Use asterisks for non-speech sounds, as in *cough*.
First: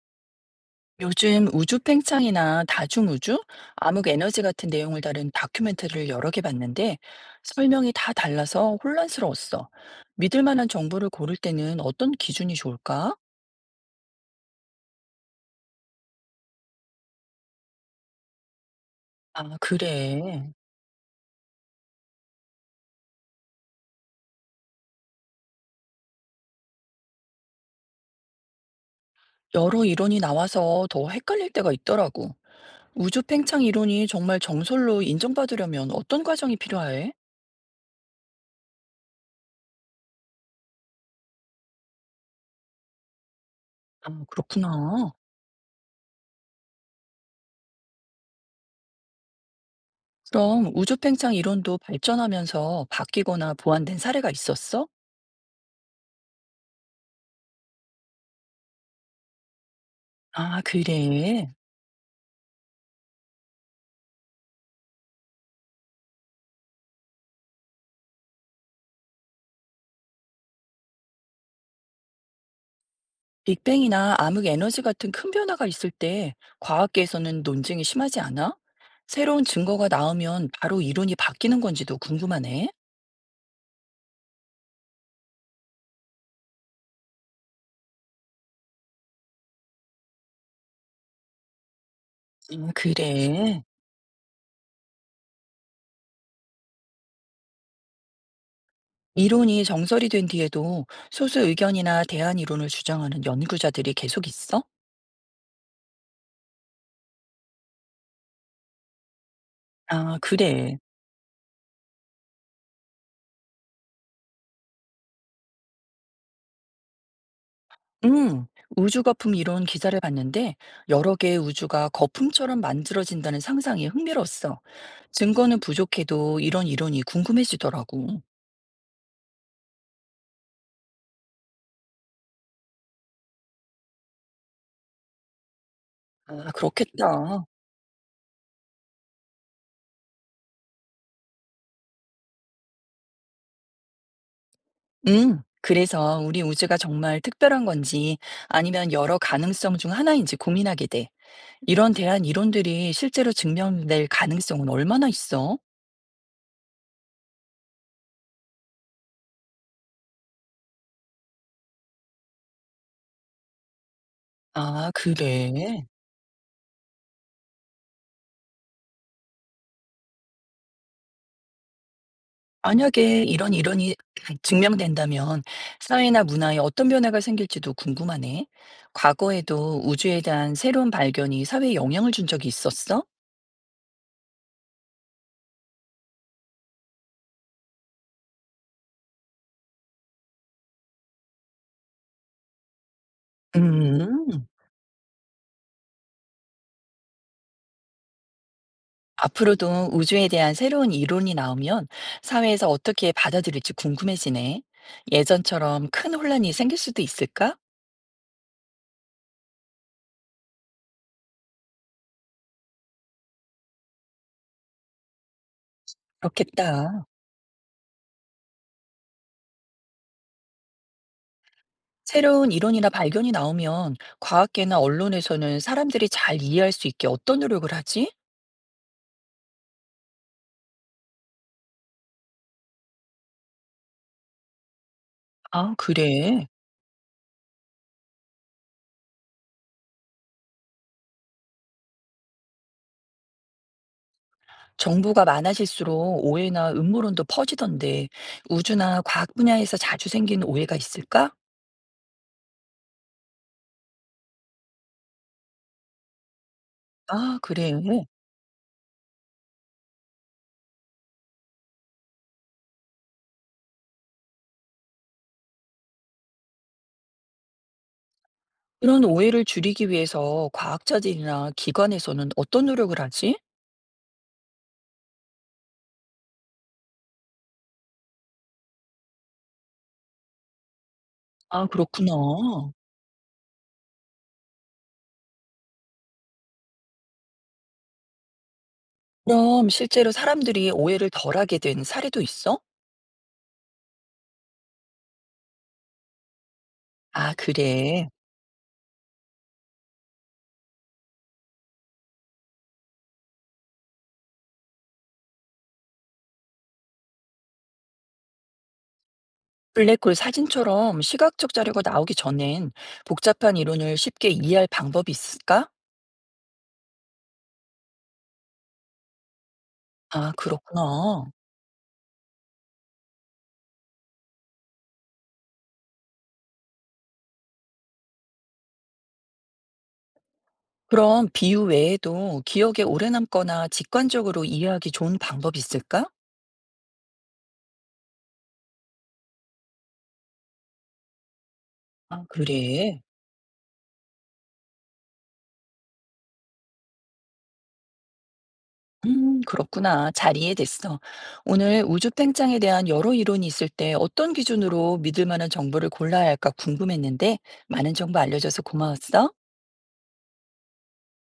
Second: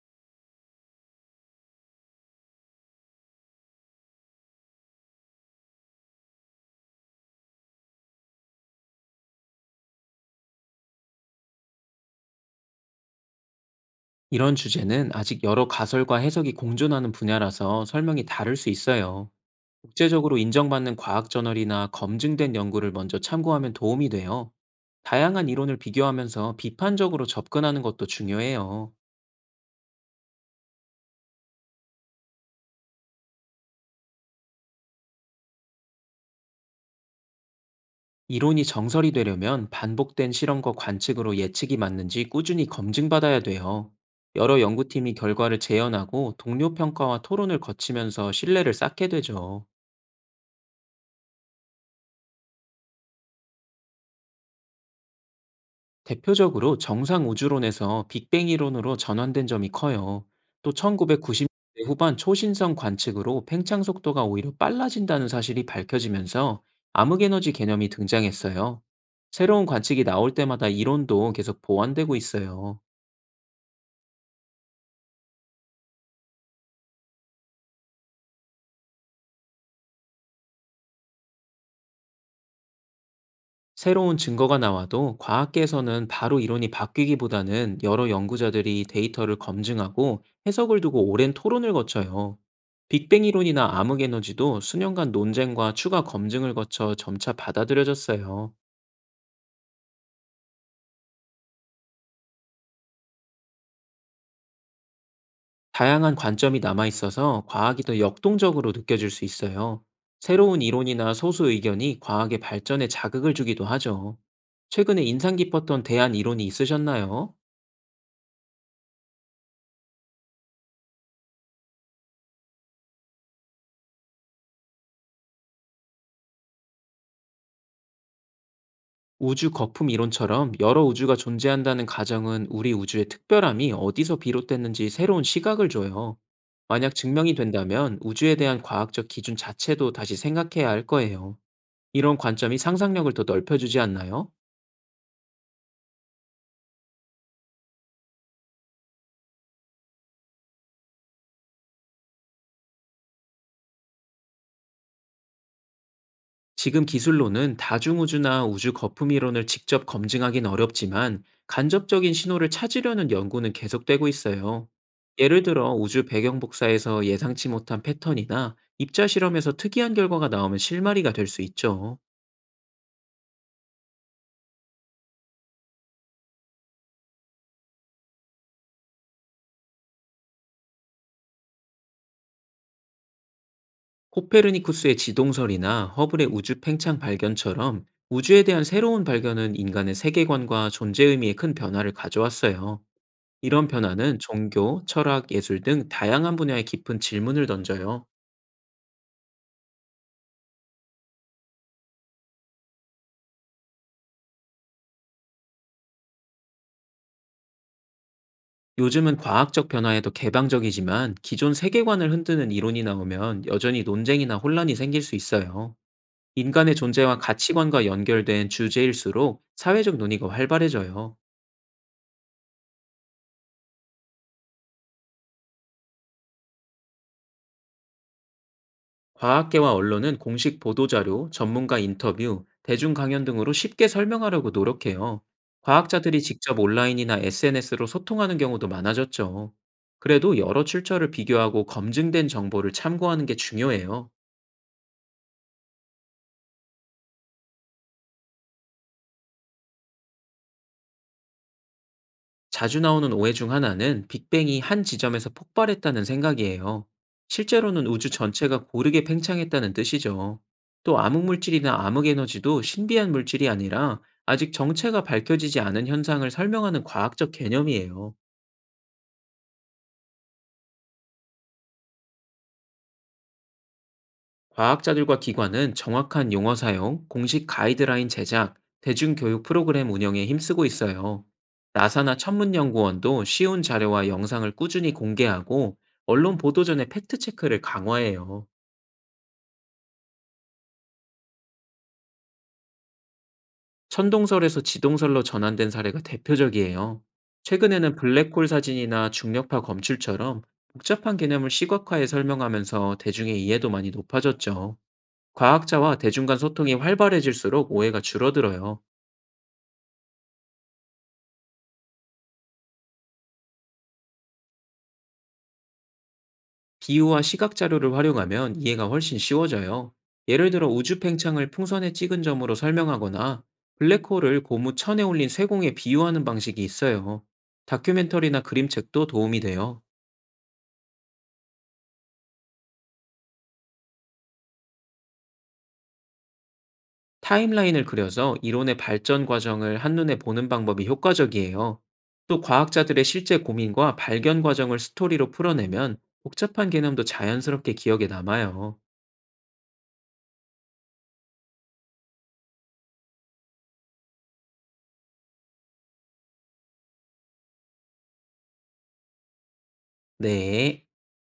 요즘 우주 팽창이나 다중우주, 암흑 에너지 같은 내용을 다룬 다큐멘터리를 여러 개 봤는데 설명이 다 달라서 혼란스러웠어. 믿을 만한 정보를 고를 때는 어떤 기준이 좋을까? 이런 주제는 아직 여러 가설과 해석이 공존하는 분야라서 설명이 다를 수 있어요. 아, 국제적으로 그래. 인정받는 과학 저널이나 검증된 연구를 먼저 참고하면 도움이 돼요. 다양한 이론을 비교하면서 비판적으로 접근하는 것도 중요해요. 여러 이론이 나와서 더 헷갈릴 때가 있더라고. 우주 팽창 이론이 정말 정설로 인정받으려면 어떤 과정이 필요해? 이론이 정설이 되려면 반복된 실험과 관측으로 예측이 맞는지 꾸준히 검증받아야 돼요. 아, 여러 연구팀이 그렇구나. 결과를 재현하고 동료 평가와 토론을 거치면서 신뢰를 쌓게 되죠. 그럼 우주 팽창 이론도 발전하면서 바뀌거나 보완된 사례가 있었어? 대표적으로 정상 우주론에서 빅뱅 이론으로 전환된 점이 커요. 아, 또 그래. 1990년대 후반 초신성 관측으로 팽창 속도가 오히려 빨라진다는 사실이 밝혀지면서 암흑에너지 개념이 등장했어요. 새로운 관측이 나올 때마다 이론도 계속 보완되고 있어요. 빅뱅이나 암흑 에너지 같은 큰 변화가 있을 때 과학계에서는 논쟁이 심하지 않아? 새로운 증거가 나오면 바로 이론이 바뀌는 건지도 궁금하네. 새로운 증거가 나와도 과학계에서는 바로 이론이 바뀌기보다는 여러 연구자들이 데이터를 검증하고 해석을 두고 오랜 토론을 거쳐요. 빅뱅 그래. 이론이나 암흑에너지도 수년간 논쟁과 추가 검증을 거쳐 점차 받아들여졌어요. 이론이 정설이 된 뒤에도 소수 의견이나 대안 이론을 주장하는 연구자들이 계속 있어? 다양한 관점이 남아 있어서 과학이 더 역동적으로 느껴질 수 있어요. 아, 새로운 그래. 이론이나 소수 의견이 과학의 발전에 자극을 주기도 하죠. 최근에 인상 깊었던 대안 이론이 있으셨나요? 음, 우주 거품 이론 기사를 봤는데 여러 개의 우주가 거품처럼 만들어진다는 상상이 흥미로웠어. 증거는 부족해도 이런 이론이 궁금해지더라고. 우주 거품 이론처럼 여러 우주가 존재한다는 가정은 우리 우주의 특별함이 어디서 비롯됐는지 새로운 시각을 줘요. 아, 만약 증명이 그렇겠다. 된다면 우주에 대한 과학적 기준 자체도 다시 생각해야 할 거예요. 이런 관점이 상상력을 더 넓혀주지 않나요? 응, 그래서 우리 우주가 정말 특별한 건지 아니면 여러 가능성 중 하나인지 고민하게 돼. 이런 대한 이론들이 실제로 증명될 가능성은 얼마나 있어? 지금 기술로는 다중우주나 우주 거품 이론을 직접 검증하긴 어렵지만 간접적인 신호를 찾으려는 연구는 계속되고 있어요. 아, 예를 들어 그래. 우주 배경 복사에서 예상치 못한 패턴이나 입자 실험에서 특이한 결과가 나오면 실마리가 될 수 있죠. 만약에 이런 이론이 *clears throat* 증명된다면 사회나 문화에 어떤 변화가 생길지도 궁금하네. 과거에도 우주에 대한 새로운 발견이 사회에 영향을 준 적이 있었어? 코페르니쿠스의 지동설이나 허블의 우주 팽창 발견처럼 우주에 대한 새로운 발견은 인간의 세계관과 존재 의미에 큰 변화를 가져왔어요. 이런 변화는 음. 종교, 철학, 예술 등 다양한 분야에 깊은 질문을 던져요. 앞으로도 우주에 대한 새로운 이론이 나오면 사회에서 어떻게 받아들일지 궁금해지네. 예전처럼 큰 혼란이 생길 수도 있을까? 요즘은 과학적 변화에도 개방적이지만 기존 세계관을 흔드는 이론이 나오면 여전히 논쟁이나 혼란이 생길 수 있어요. 인간의 그렇겠다. 존재와 가치관과 연결된 주제일수록 사회적 논의가 활발해져요. 새로운 이론이나 발견이 나오면 과학계나 언론에서는 사람들이 잘 이해할 수 있게 어떤 노력을 하지? 과학계와 언론은 공식 보도자료, 전문가 인터뷰, 대중 강연 등으로 쉽게 설명하려고 노력해요. 아, 과학자들이 그래. 직접 온라인이나 SNS로 소통하는 경우도 많아졌죠. 그래도 여러 출처를 비교하고 검증된 정보를 참고하는 게 중요해요. 정보가 많아질수록 오해나 음모론도 퍼지던데 우주나 과학 분야에서 자주 생기는 오해가 있을까? 자주 나오는 오해 중 하나는 빅뱅이 한 지점에서 폭발했다는 생각이에요. 아, 그래. 실제로는 우주 전체가 고르게 팽창했다는 뜻이죠. 또 암흑 물질이나 암흑 에너지도 신비한 물질이 아니라 아직 정체가 밝혀지지 않은 현상을 설명하는 과학적 개념이에요. 그런 오해를 줄이기 위해서 과학자들이나 기관에서는 어떤 노력을 하지? 과학자들과 기관은 정확한 용어 사용, 공식 가이드라인 제작, 대중교육 프로그램 운영에 힘쓰고 있어요. 아, 그렇구나. 나사나 천문연구원도 쉬운 자료와 영상을 꾸준히 공개하고 언론 보도전에 팩트체크를 강화해요. 그럼 실제로 사람들이 오해를 덜하게 된 사례도 있어? 천동설에서 지동설로 전환된 사례가 대표적이에요. 아, 최근에는 그래. 블랙홀 사진이나 중력파 검출처럼 복잡한 개념을 시각화해 설명하면서 대중의 이해도 많이 높아졌죠. 과학자와 대중 간 소통이 활발해질수록 오해가 줄어들어요. 블랙홀 사진처럼 시각적 자료가 나오기 전엔 복잡한 이론을 쉽게 이해할 방법이 있을까? 비유와 시각 자료를 활용하면 이해가 훨씬 쉬워져요. 아, 예를 들어 우주 그렇구나. 팽창을 풍선에 찍은 점으로 설명하거나 블랙홀을 고무 천에 올린 쇠공에 비유하는 방식이 있어요. 다큐멘터리나 그림책도 도움이 돼요. 그럼 비유 외에도 기억에 오래 남거나 직관적으로 이해하기 좋은 방법이 있을까? 타임라인을 그려서 이론의 발전 과정을 한눈에 보는 방법이 효과적이에요. 아, 또 그래. 과학자들의 실제 고민과 발견 과정을 스토리로 풀어내면 복잡한 개념도 자연스럽게 기억에 남아요. 그렇구나. 잘 이해됐어. 오늘 우주 팽창에 대한 여러 이론이 있을 때 어떤 기준으로 믿을 만한 정보를 골라야 할까 궁금했는데 많은 정보 알려줘서 고마웠어. 네.